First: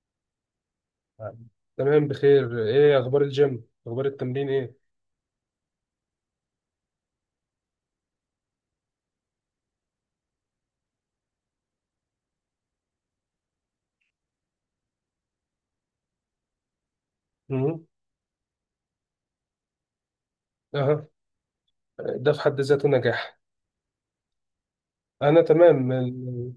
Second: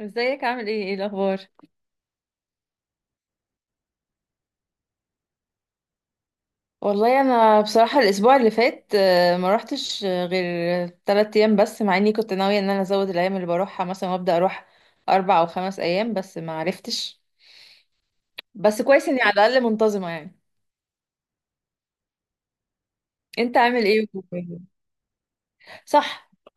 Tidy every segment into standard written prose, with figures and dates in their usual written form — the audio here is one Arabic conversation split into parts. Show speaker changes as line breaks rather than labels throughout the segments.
ازيك، عامل ايه؟ ايه الاخبار؟
تمام، بخير. ايه اخبار الجيم، اخبار التمرين؟ ايه.
والله انا بصراحه الاسبوع اللي فات ما روحتش غير 3 ايام بس، مع اني كنت ناويه ان انا ازود الايام اللي بروحها مثلا، وابدا اروح 4 او 5 ايام، بس ما عرفتش.
مم.
بس كويس اني على الاقل منتظمه يعني.
اها. ده في حد ذاته نجاح.
انت عامل ايه؟
انا تمام
صح.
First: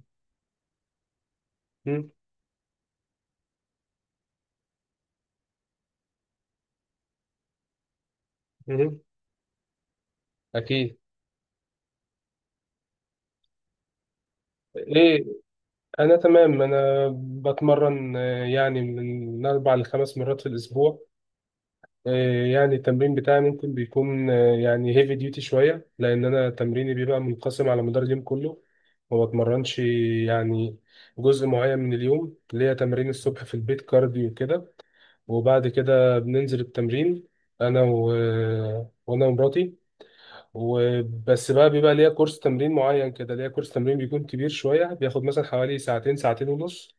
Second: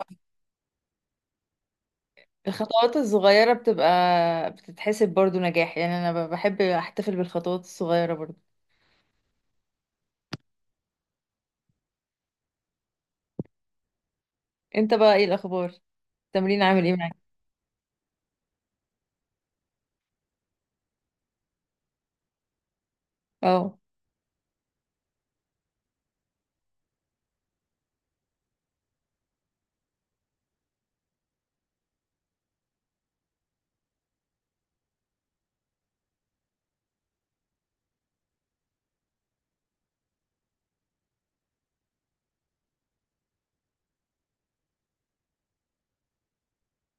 مم.
الخطوات الصغيره بتبقى بتتحسب برضو نجاح، يعني انا بحب احتفل بالخطوات الصغيره برضو.
مم. اكيد.
انت بقى
ايه.
ايه الاخبار؟
انا
التمرين
تمام،
عامل ايه
انا
معاك؟
بتمرن، يعني من اربع لخمس مرات في الاسبوع. يعني التمرين بتاعي ممكن
اه،
بيكون، يعني هيفي ديوتي شويه، لان انا تمريني بيبقى منقسم على مدار اليوم كله. ما بتمرنش، يعني، جزء معين من اليوم. ليا تمرين الصبح في البيت كارديو كده. وبعد كده بننزل التمرين. انا و... وانا ومراتي. وبس بقى، بيبقى ليا كورس تمرين معين كده، ليا كورس تمرين بيكون كبير شوية، بياخد مثلا حوالي ساعتين، ساعتين ونص.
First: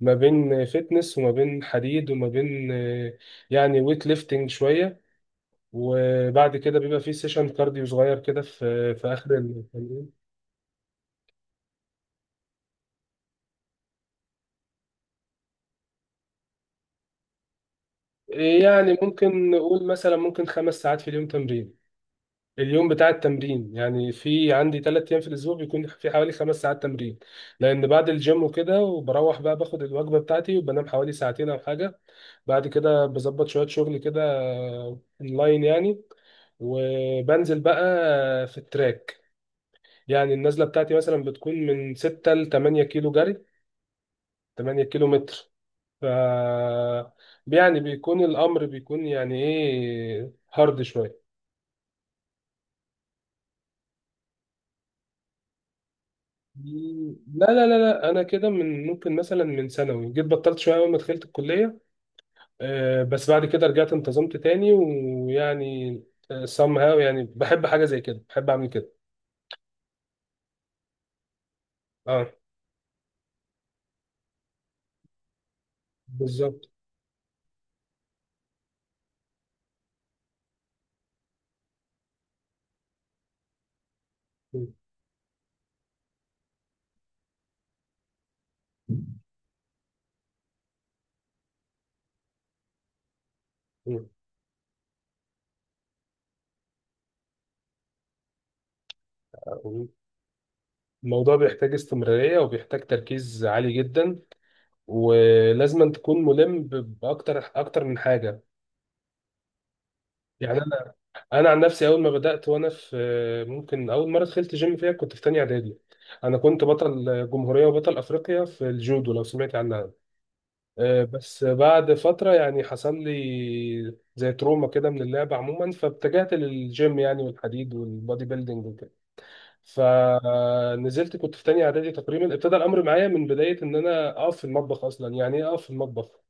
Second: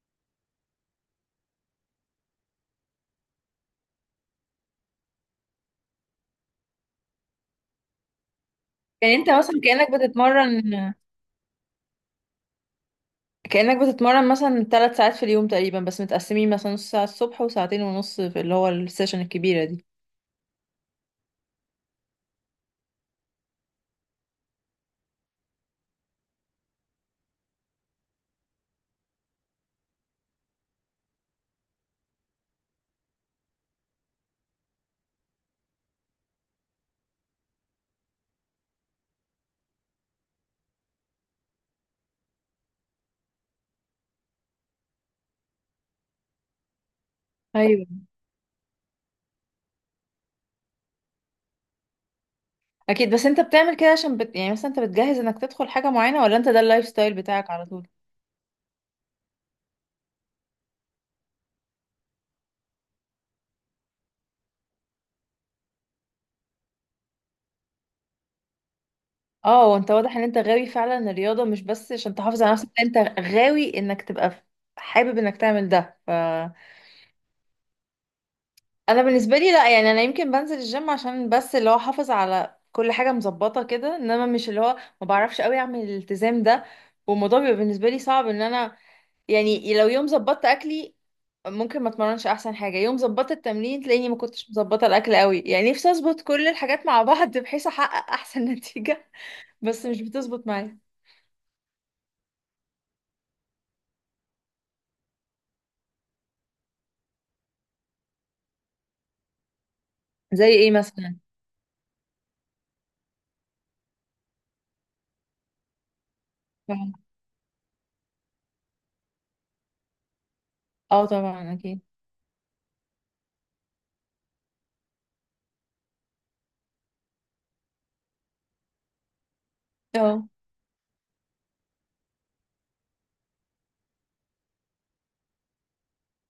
ما بين فتنس وما بين حديد وما بين يعني ويت ليفتنج شوية. وبعد كده بيبقى فيه سيشن كارديو صغير كده في
يعني انت
آخر
مثلا كانك
التمرين.
بتتمرن كأنك بتتمرن مثلا 3 ساعات في اليوم تقريبا، بس متقسمين، مثلا نص ساعة الصبح وساعتين ونص في اللي هو
يعني
السيشن
ممكن
الكبيرة
نقول
دي.
مثلا ممكن خمس ساعات في اليوم تمرين. اليوم بتاع التمرين يعني، في عندي ثلاث ايام في الاسبوع بيكون في حوالي خمس ساعات تمرين. لان بعد الجيم وكده، وبروح بقى باخد الوجبه بتاعتي وبنام حوالي ساعتين او حاجه. بعد كده بظبط شويه شغل كده، اونلاين يعني. وبنزل بقى في التراك. يعني النزله بتاعتي مثلا بتكون من 6 ل 8 كيلو جري، 8 كيلو متر. ف، يعني،
ايوه.
بيكون الامر، بيكون يعني ايه، هارد شويه.
أكيد، بس أنت بتعمل كده عشان يعني مثلا أنت بتجهز إنك تدخل حاجة معينة، ولا أنت ده اللايف ستايل
مم. لا
بتاعك على
لا لا
طول؟
لا، انا كده من، ممكن مثلا، من ثانوي جيت بطلت شويه اول ما دخلت الكليه. بس بعد كده رجعت، انتظمت تاني، ويعني، سام هاو، يعني بحب حاجه زي كده، بحب اعمل كده.
اه، وانت واضح ان انت غاوي فعلا الرياضة، مش بس عشان
اه،
تحافظ على نفسك، انت غاوي انك تبقى حابب انك تعمل ده.
بالظبط.
انا بالنسبة لي لا، يعني انا يمكن بنزل الجيم عشان بس اللي هو احافظ على كل حاجة مظبطة كده، انما مش اللي
م-
هو ما بعرفش قوي اعمل الالتزام ده. والموضوع بيبقى بالنسبة لي صعب ان انا، يعني لو يوم ظبطت اكلي ممكن ما اتمرنش. احسن حاجه يوم ظبطت التمرين تلاقيني ما كنتش مظبطه الاكل قوي. يعني نفسي اظبط كل الحاجات مع بعض بحيث احقق احسن نتيجه، بس
م.
مش بتظبط معايا.
الموضوع بيحتاج استمراريه، وبيحتاج تركيز عالي جدا. ولازم أن تكون ملم باكتر من حاجه.
زي
يعني
ايه مثلا؟
انا عن نفسي، اول ما بدات وانا في، ممكن اول مره دخلت جيم فيها كنت في تانية اعدادي. انا كنت بطل
فاهمة.
جمهوريه وبطل افريقيا في الجودو، لو سمعت عنها.
اه
بس
طبعا اكيد.
بعد فتره، يعني حصل لي زي تروما كده من اللعبه عموما، فاتجهت للجيم، يعني، والحديد والبودي بيلدينج وكده.
اه،
فنزلت كنت في تانية اعدادي تقريبا. ابتدى الامر معايا من بدايه ان انا اقف في المطبخ اصلا. يعني ايه اقف في المطبخ؟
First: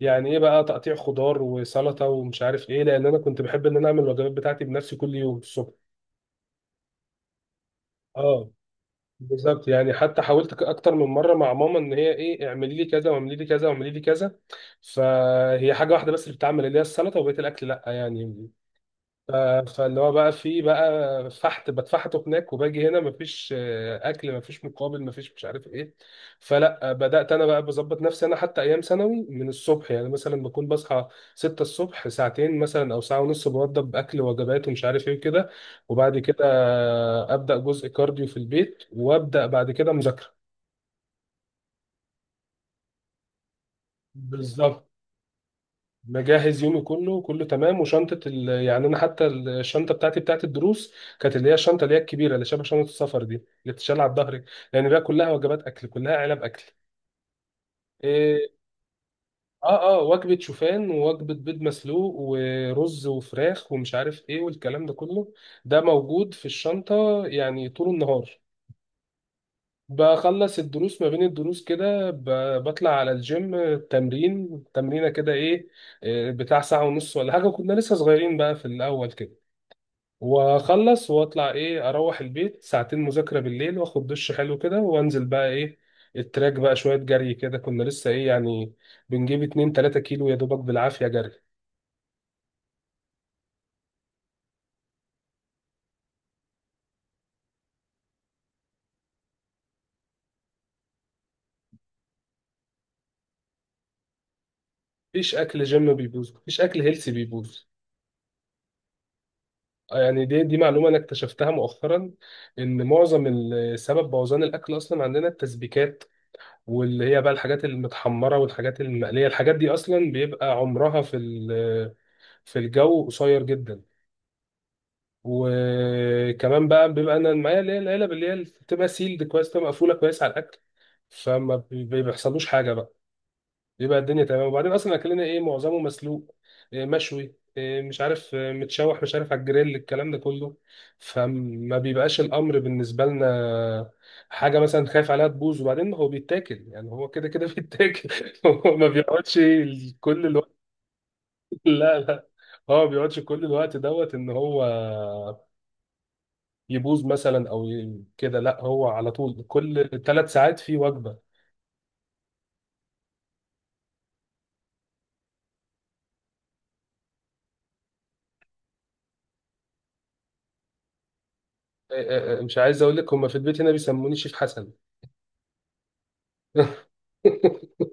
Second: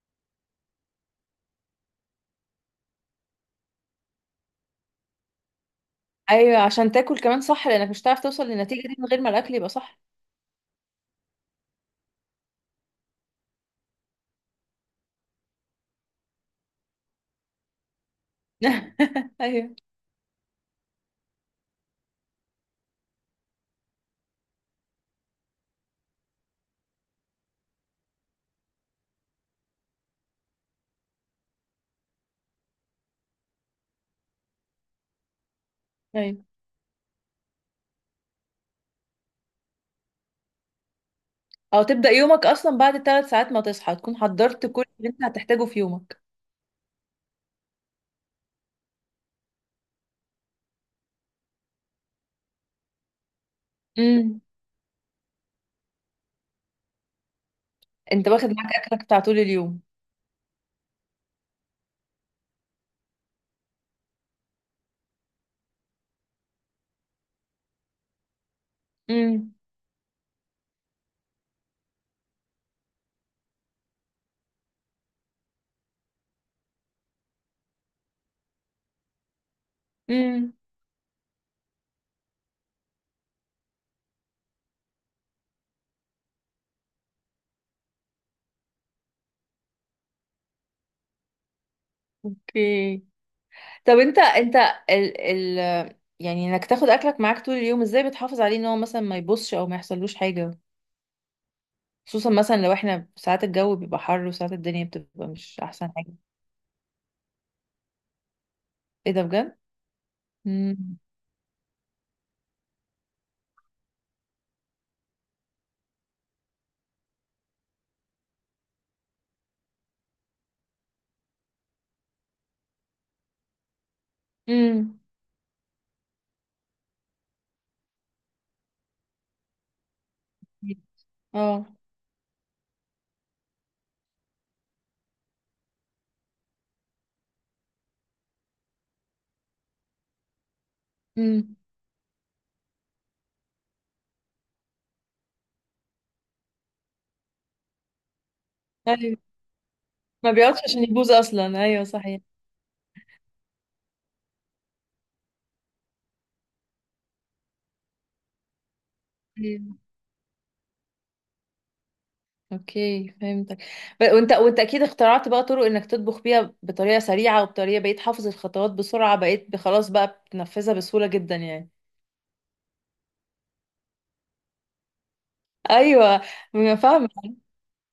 يعني ايه بقى؟ تقطيع خضار وسلطه ومش عارف ايه، لان انا كنت بحب ان انا اعمل الوجبات بتاعتي بنفسي كل يوم الصبح.
ايوه، عشان تاكل كمان، صح، لانك مش هتعرف توصل
اه،
للنتيجه دي من غير ما الاكل
بالظبط.
يبقى
يعني
صح.
حتى حاولت اكتر من مره مع ماما ان هي، ايه، اعملي لي كذا واعملي لي كذا واعملي لي كذا. فهي حاجه واحده بس اللي بتعمل، اللي هي السلطه. وبقيه الاكل لا، يعني، ف-
ايوه.
فاللي هو بقى، في بقى، فحت بتفحته هناك، وباجي هنا مفيش اكل، مفيش مقابل، مفيش، مش عارف ايه. فلا، بدات انا بقى بظبط نفسي انا، حتى ايام ثانوي، من الصبح يعني، مثلا بكون بصحى 6 الصبح، ساعتين مثلا او ساعه ونص بوضب اكل، وجبات ومش عارف ايه كده. وبعد كده
ايوه،
ابدا جزء كارديو في البيت، وابدا بعد كده مذاكره.
او تبدا يومك اصلا بعد 3 ساعات ما تصحى تكون حضرت كل
بالظبط.
اللي انت هتحتاجه في يومك.
مجهز يومي كله كله تمام، وشنطه يعني انا حتى الشنطه بتاعتي بتاعت الدروس كانت اللي هي الشنطه اللي هي الكبيره اللي شبه شنطه السفر دي اللي بتتشال على
امم.
الظهر. لان بقى كلها وجبات اكل، كلها علب اكل.
انت واخد
إيه...
معاك اكلك بتاع طول
اه
اليوم.
اه، وجبه شوفان ووجبه بيض مسلوق ورز وفراخ ومش عارف ايه والكلام ده كله. ده موجود في الشنطه يعني طول النهار. بخلص الدروس، ما بين الدروس كده، بطلع على الجيم تمرين، تمرينة كده، ايه، إيه، بتاع ساعة ونص ولا حاجة. كنا لسه صغيرين بقى في الأول كده.
امم.
واخلص واطلع، ايه، اروح البيت، ساعتين مذاكرة بالليل، واخد دش حلو كده، وانزل بقى ايه التراك بقى شوية جري كده. كنا لسه ايه يعني، بنجيب 2 3 كيلو يا دوبك بالعافية جري.
اوكي. طب، انت، ال ال يعني انك تاخد اكلك معاك طول اليوم، ازاي بتحافظ عليه ان هو مثلا ما يبصش او ما يحصلوش حاجة، خصوصا مثلا لو احنا ساعات الجو بيبقى حر وساعات الدنيا بتبقى
مفيش
مش
اكل
احسن
جيم
حاجة.
بيبوظ، مفيش اكل هيلثي بيبوظ.
ايه ده بجد؟
يعني دي معلومة أنا
امم.
اكتشفتها مؤخرا. إن معظم سبب بوظان الأكل أصلا عندنا التسبيكات، واللي هي بقى الحاجات المتحمرة والحاجات المقلية. الحاجات دي أصلا بيبقى عمرها في الجو قصير جدا.
امم.
وكمان بقى بيبقى أنا معايا اللي هي العلب اللي هي بتبقى سيلد كويس، بتبقى مقفولة كويس على الأكل، فما
اه.
بيحصلوش حاجة بقى. يبقى الدنيا تمام. وبعدين اصلا اكلنا ايه؟ معظمه مسلوق، إيه مشوي، إيه مش عارف إيه، متشوح، مش عارف، على الجريل، الكلام ده كله،
امم.
فما بيبقاش الامر بالنسبه لنا حاجه مثلا خايف عليها تبوظ. وبعدين هو بيتاكل، يعني هو كده كده بيتاكل. هو ما
ايوه.
بيقعدش كل
ما
الوقت.
بيقعدش عشان يبوظ، اصلا ايوه
لا
صحيح.
لا، هو ما بيقعدش كل الوقت دوت ان هو يبوظ مثلا او كده. لا، هو على طول
ايوه
كل ثلاث ساعات في وجبه.
اوكي فهمتك. وانت اكيد اخترعت بقى طرق انك تطبخ بيها بطريقة سريعة، وبطريقة بقيت حافظ الخطوات بسرعة، بقيت خلاص بقى بتنفذها بسهولة جدا يعني.
إيه إيه إيه، مش عايز اقول لك، هم في البيت هنا بيسموني شيف حسن.
ايوه، ما فاهمه.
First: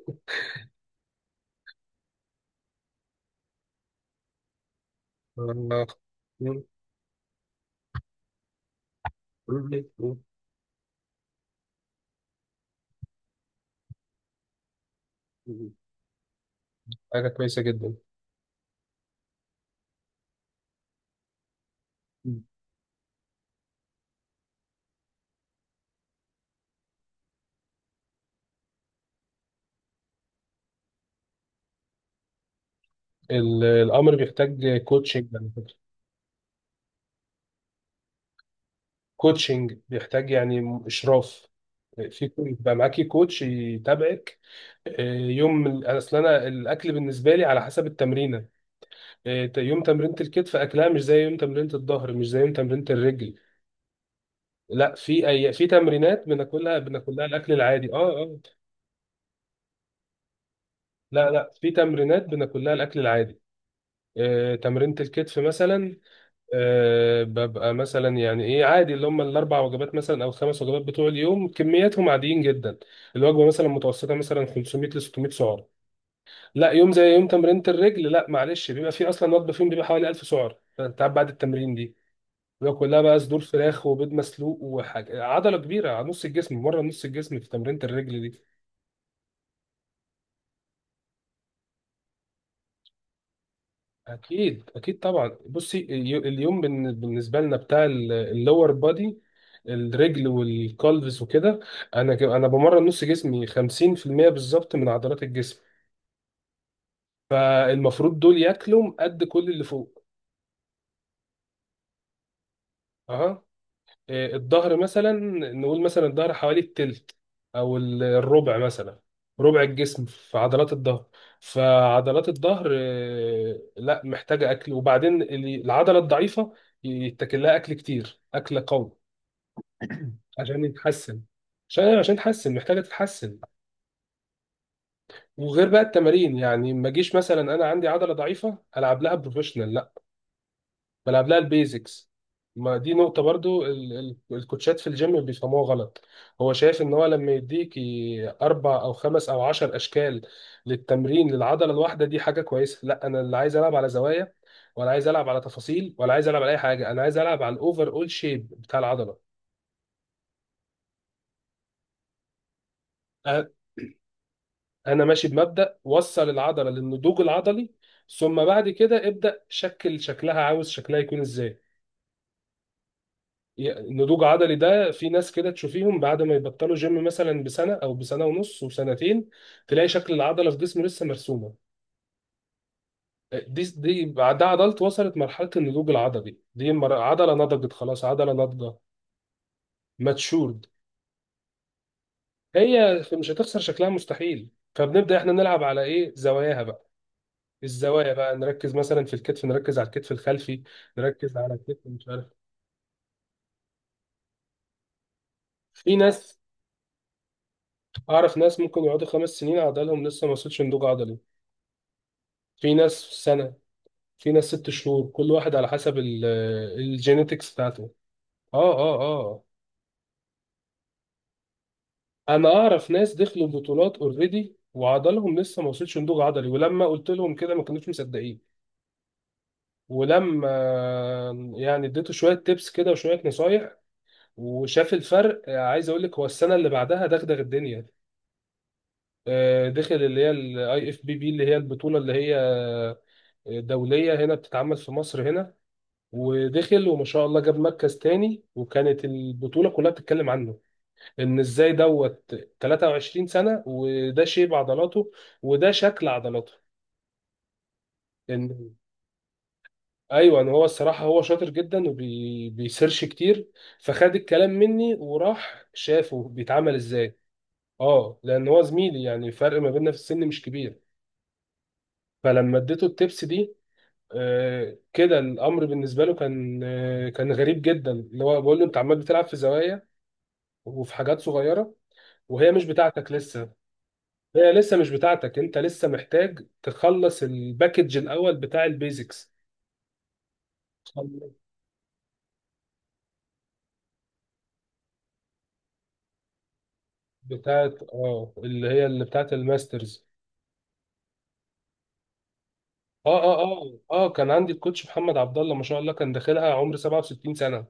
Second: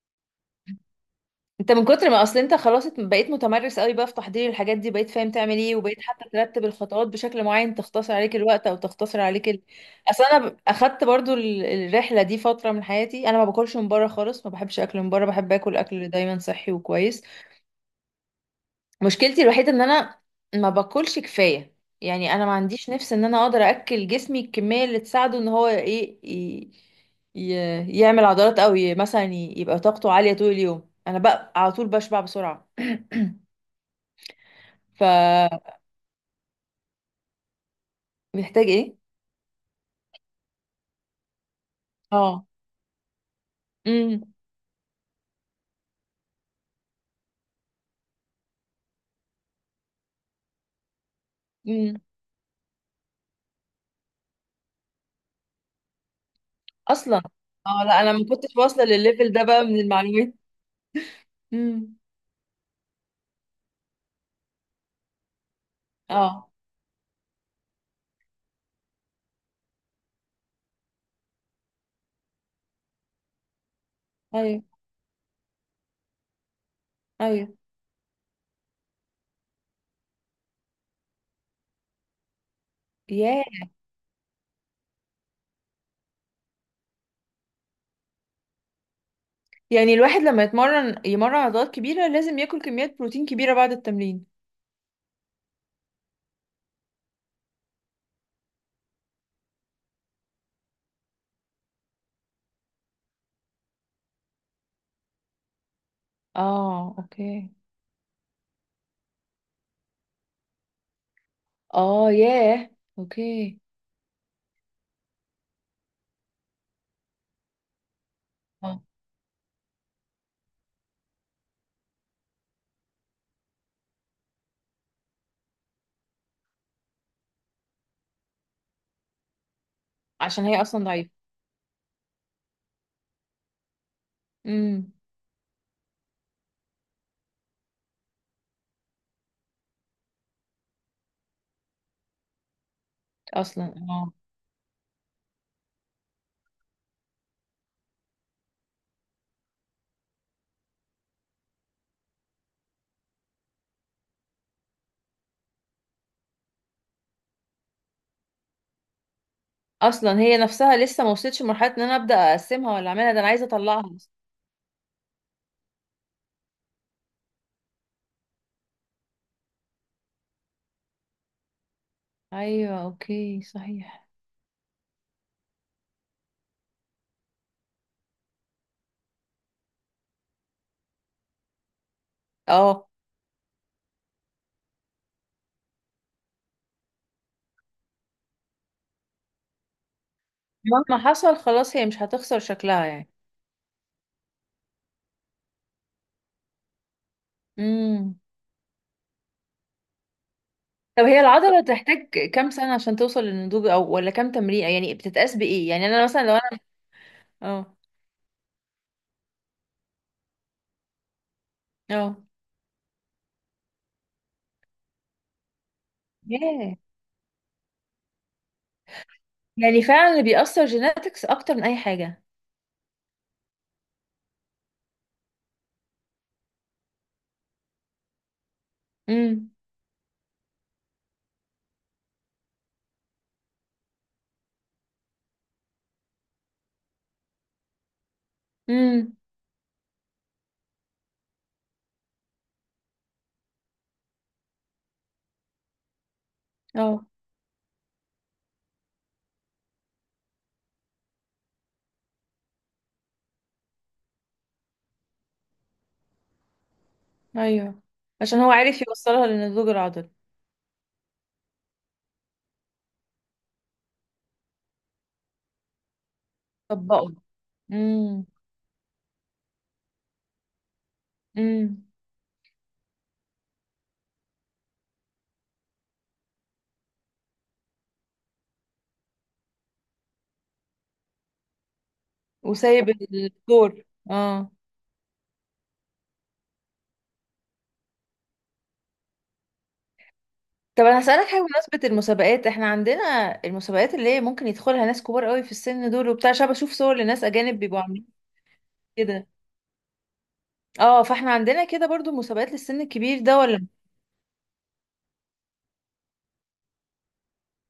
انت من كتر ما اصل انت خلاص بقيت متمرس قوي بقى في تحضير الحاجات دي، بقيت فاهم تعمل ايه،
آه،
وبقيت حتى ترتب الخطوات بشكل معين تختصر عليك الوقت، او تختصر عليك ال... اصل انا اخدت برضو الرحله دي فتره من حياتي، انا ما باكلش من بره خالص، ما بحبش اكل من بره، بحب اكل اكل دايما صحي وكويس.
حاجة كويسة جدا.
مشكلتي الوحيدة ان انا ما باكلش كفاية. يعني انا ما عنديش نفس ان انا اقدر اكل جسمي الكمية اللي تساعده ان هو ايه ي... يعمل عضلات، او مثلا يبقى طاقته عالية طول اليوم. انا بقى على طول بشبع بسرعة.
الأمر بيحتاج كوتشنج على
فمحتاج،
فكرة.
ايه.
كوتشنج بيحتاج يعني إشراف.
اه.
يبقى معاكي كوتش
امم.
يتابعك. يوم أصل أنا الأكل بالنسبة لي على حسب التمرينة. يوم تمرينة الكتف أكلها مش زي يوم تمرينة
امم.
الظهر، مش زي يوم تمرينة الرجل. لا، في أي، في تمرينات بناكلها
اصلا
بناكلها الأكل
اه.
العادي، أه
لا انا ما
أه.
كنتش واصلة للليفل ده بقى من المعلومات.
لا لا، في
امم.
تمرينات بناكلها الأكل العادي. تمرينة الكتف مثلا،
اه.
أه، ببقى مثلا يعني ايه عادي، اللي هم الاربع وجبات مثلا او الخمس وجبات بتوع اليوم كمياتهم عاديين جدا. الوجبه مثلا متوسطه، مثلا
ايوه.
500 ل 600 سعر. لا، يوم زي يوم
ايوه.
تمرينة الرجل، لا معلش، بيبقى فيه اصلا وجبه فيهم بيبقى حوالي 1000 سعر، فانت قاعد بعد التمرين دي. بيبقى كلها بقى صدور
ياه.
فراخ وبيض مسلوق وحاجه، عضله كبيره على نص الجسم، مره، نص الجسم في تمرينة الرجل دي.
يعني الواحد لما يتمرن يمرن عضلات كبيرة لازم ياكل كميات بروتين كبيرة بعد التمرين.
اكيد اكيد طبعا. بصي، اليوم بالنسبه لنا بتاع اللور بادي، الرجل والكالفس وكده. انا بمرن نص جسمي 50% بالظبط من عضلات الجسم.
اه اوكي.
المفروض دول ياكلوا قد كل اللي فوق.
اه ياه.
اها.
اوكي.
إيه، الظهر مثلا، نقول مثلا الظهر حوالي التلت، او الربع
اه.
مثلا، ربع الجسم في عضلات الظهر. فعضلات الظهر، إيه، لا محتاجه اكل. وبعدين العضله الضعيفه يتاكل لها اكل كتير، اكل قوي،
عشان هي
عشان
اصلا ضعيفة.
يتحسن. عشان تتحسن، محتاجه تتحسن.
امم.
وغير بقى التمارين. يعني ما اجيش مثلا انا عندي عضله ضعيفه العب لها بروفيشنال، لا، بلعب لها البيزكس. ما دي نقطه
اصلا
برضو
اه.
الكوتشات في الجيم بيفهموها غلط. هو شايف ان هو لما يديك اربع او خمس او عشر اشكال للتمرين للعضله الواحده دي حاجه كويسه. لا، انا اللي عايز العب على زوايا، ولا عايز العب على تفاصيل، ولا عايز العب على اي حاجه. انا عايز العب على الاوفر اول شيب بتاع العضله.
اصلا هي نفسها لسه ما وصلتش لمرحلة ان انا ابدا اقسمها ولا اعملها، ده انا عايزة اطلعها أصلاً.
انا ماشي بمبدأ وصل العضلة للنضوج العضلي، ثم بعد كده ابدأ شكل شكلها، عاوز شكلها يكون ازاي.
ايوه اوكي صحيح.
النضوج عضلي ده، في ناس كده تشوفيهم بعد ما يبطلوا جيم مثلا بسنة او بسنة ونص وسنتين، تلاقي شكل العضلة في جسمه لسه مرسومة.
اه.
دي بعدها عضلت وصلت مرحلة النضوج العضلي دي، عضلة نضجت خلاص، عضلة ناضجة، ماتشورد.
مهما حصل خلاص هي مش هتخسر شكلها
هي
يعني.
مش هتخسر شكلها مستحيل. فبنبدأ احنا نلعب على ايه، زواياها بقى. الزوايا
امم.
بقى نركز مثلا في الكتف، نركز على الكتف الخلفي،
طب هي
نركز على
العضلة
الكتف، مش
تحتاج
عارف.
كام سنة عشان توصل للنضوج، او ولا كام تمرين؟ يعني بتتقاس بايه؟ يعني
في
انا مثلا لو
ناس،
انا. اه.
اعرف ناس ممكن يقعدوا خمس سنين عضلهم لسه ما وصلش نضوج عضلي.
اه.
في ناس سنة، في ناس ست شهور، كل واحد على حسب
ياه.
الجينيتكس بتاعته. اه اه اه.
يعني فعلا اللي بيأثر جيناتكس اكتر من اي حاجة.
انا اعرف ناس دخلوا بطولات اوريدي وعضلهم لسه ما وصلش نضوج عضلي، ولما قلت لهم كده ما كانوش مصدقين.
امم.
ولما، يعني، اديته شويه تيبس كده وشويه نصايح، وشاف الفرق، عايز اقول لك هو السنه اللي بعدها دغدغ الدنيا.
امم.
دخل اللي هي الاي اف بي بي اللي هي البطوله اللي هي دوليه، هنا بتتعمل في مصر هنا، ودخل وما
اه.
شاء الله جاب مركز تاني، وكانت البطوله كلها بتتكلم عنه، ان ازاي دوت 23 سنه وده شيب عضلاته وده شكل عضلاته.
ايوه، عشان هو
ان،
عارف يوصلها للنضوج العضلي.
ايوه، ان هو الصراحه هو شاطر جدا وبيسيرش كتير. فخد الكلام مني وراح شافه بيتعمل
طبقه.
ازاي. اه،
امم.
لان هو زميلي يعني، الفرق ما بيننا في السن مش كبير.
امم.
فلما اديته التبس دي، كده الامر بالنسبه له كان، كان غريب جدا، اللي هو بقول له انت عمال بتلعب في زوايا وفي حاجات صغيره وهي مش
وسايب
بتاعتك لسه.
الدور. اه.
هي لسه مش بتاعتك، انت لسه محتاج تخلص الباكج الاول بتاع البيزكس.
طب انا هسألك حاجة بمناسبة المسابقات. احنا عندنا المسابقات اللي هي ممكن يدخلها ناس كبار قوي في السن دول وبتاع، عشان بشوف صور لناس اجانب بيبقوا
بتاعت
عاملين
اه، اللي
كده.
بتاعت الماسترز.
اه، فاحنا عندنا كده برضو مسابقات للسن الكبير
اه
ده
اه
ولا؟
اه. اه كان عندي الكوتش محمد عبد الله ما شاء الله كان داخلها عمر 67 سنه.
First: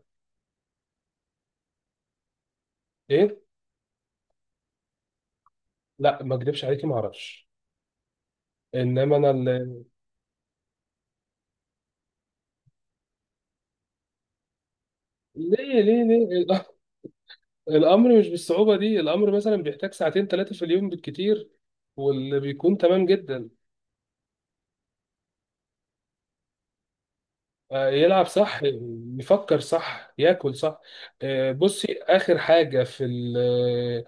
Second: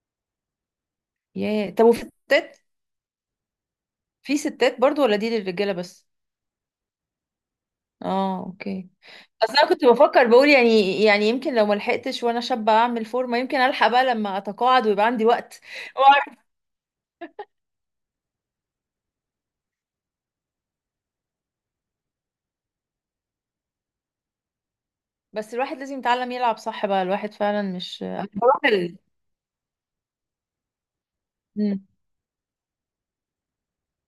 ياه طب وفي ستات؟
ايه.
في ستات برضو ولا دي للرجالة بس؟
لا ما اكدبش عليكي، ما اعرفش.
اه اوكي.
انما انا
اصل انا كنت بفكر بقول، يعني، يعني يمكن لو ما لحقتش وانا شابه اعمل فورمه، يمكن الحق بقى لما اتقاعد ويبقى عندي وقت،
ليه ليه
واعرف.
ليه. الامر مش بالصعوبه دي. الامر مثلا بيحتاج ساعتين ثلاثه في اليوم بالكتير، واللي بيكون تمام جدا.
بس الواحد لازم يتعلم يلعب صح بقى، الواحد فعلا مش
يلعب صح،
بروح ال...
يفكر صح، ياكل صح.
مم.
بصي اخر حاجه في ال- آه،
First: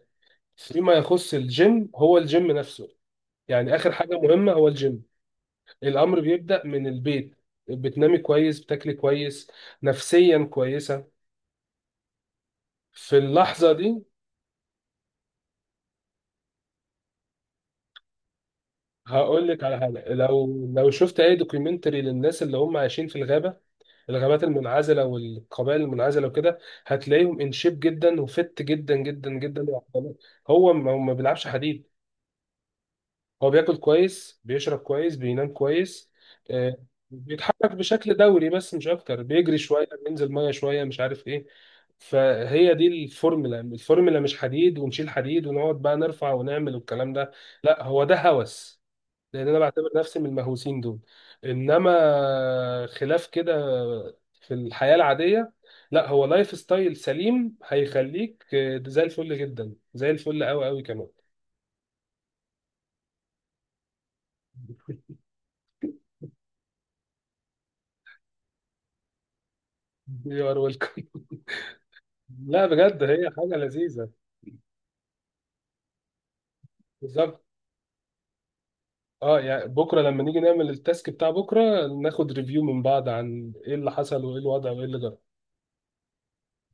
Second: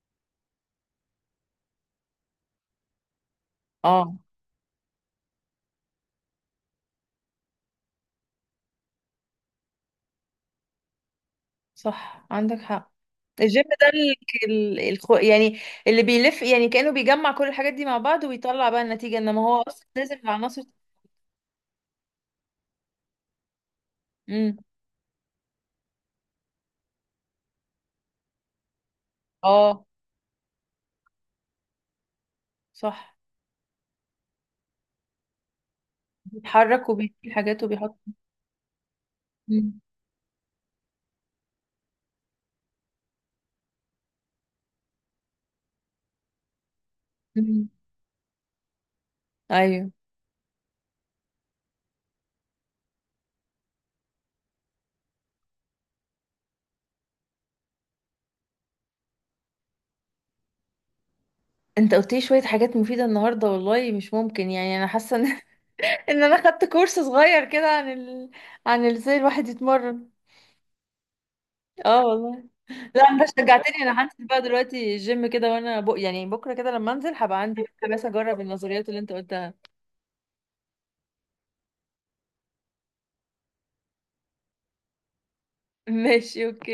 فيما يخص الجيم، هو الجيم نفسه يعني اخر حاجه
اه
مهمه، هو الجيم. الامر بيبدا من البيت، بتنامي كويس، بتاكلي كويس، نفسيا كويسه،
صح عندك حق.
في
الجيم
اللحظه
ده
دي.
يعني اللي بيلف يعني كأنه بيجمع كل الحاجات دي مع بعض ويطلع بقى النتيجة، انما
هقول
هو
لك على
اصلا
حاجه،
لازم
لو
العناصر.
شفت اي دوكيومنتري للناس اللي هم عايشين في الغابه، الغابات
امم.
المنعزله والقبائل المنعزله وكده، هتلاقيهم ان شيب جدا وفت جدا جدا جدا
اه
لوحدهم. هو ما بيلعبش حديد.
صح،
هو بياكل كويس، بيشرب كويس، بينام كويس. آه،
بيتحرك وبيشيل حاجات
بيتحرك
وبيحط.
بشكل دوري بس مش اكتر، بيجري
مم.
شويه، بينزل ميه شويه، مش عارف ايه. فهي دي الفورمولا، مش حديد ونشيل حديد ونقعد بقى نرفع ونعمل والكلام ده.
مم.
لا، هو ده هوس، لان انا بعتبر
ايوه.
نفسي من المهووسين دول. انما خلاف كده، في الحياه العاديه، لا، هو لايف ستايل سليم هيخليك زي الفل جدا، زي الفل قوي قوي كمان.
انت قلت لي شويه حاجات مفيده النهارده، والله مش ممكن، يعني انا حاسه ان ان انا خدت كورس صغير كده عن ال... عن ازاي الواحد يتمرن.
يو ار ويلكم.
اه والله.
لا
لا
بجد،
انت
هي حاجه
شجعتني، انا
لذيذه.
هنزل بقى دلوقتي الجيم كده، وانا يعني بكره كده لما انزل هبقى
بالظبط.
عندي، بس اجرب النظريات اللي انت
اه
قلتها.
يعني بكره لما نيجي نعمل التاسك بتاع بكره ناخد ريفيو من بعض عن ايه اللي حصل وايه الوضع وايه اللي جرى
ماشي اوكي.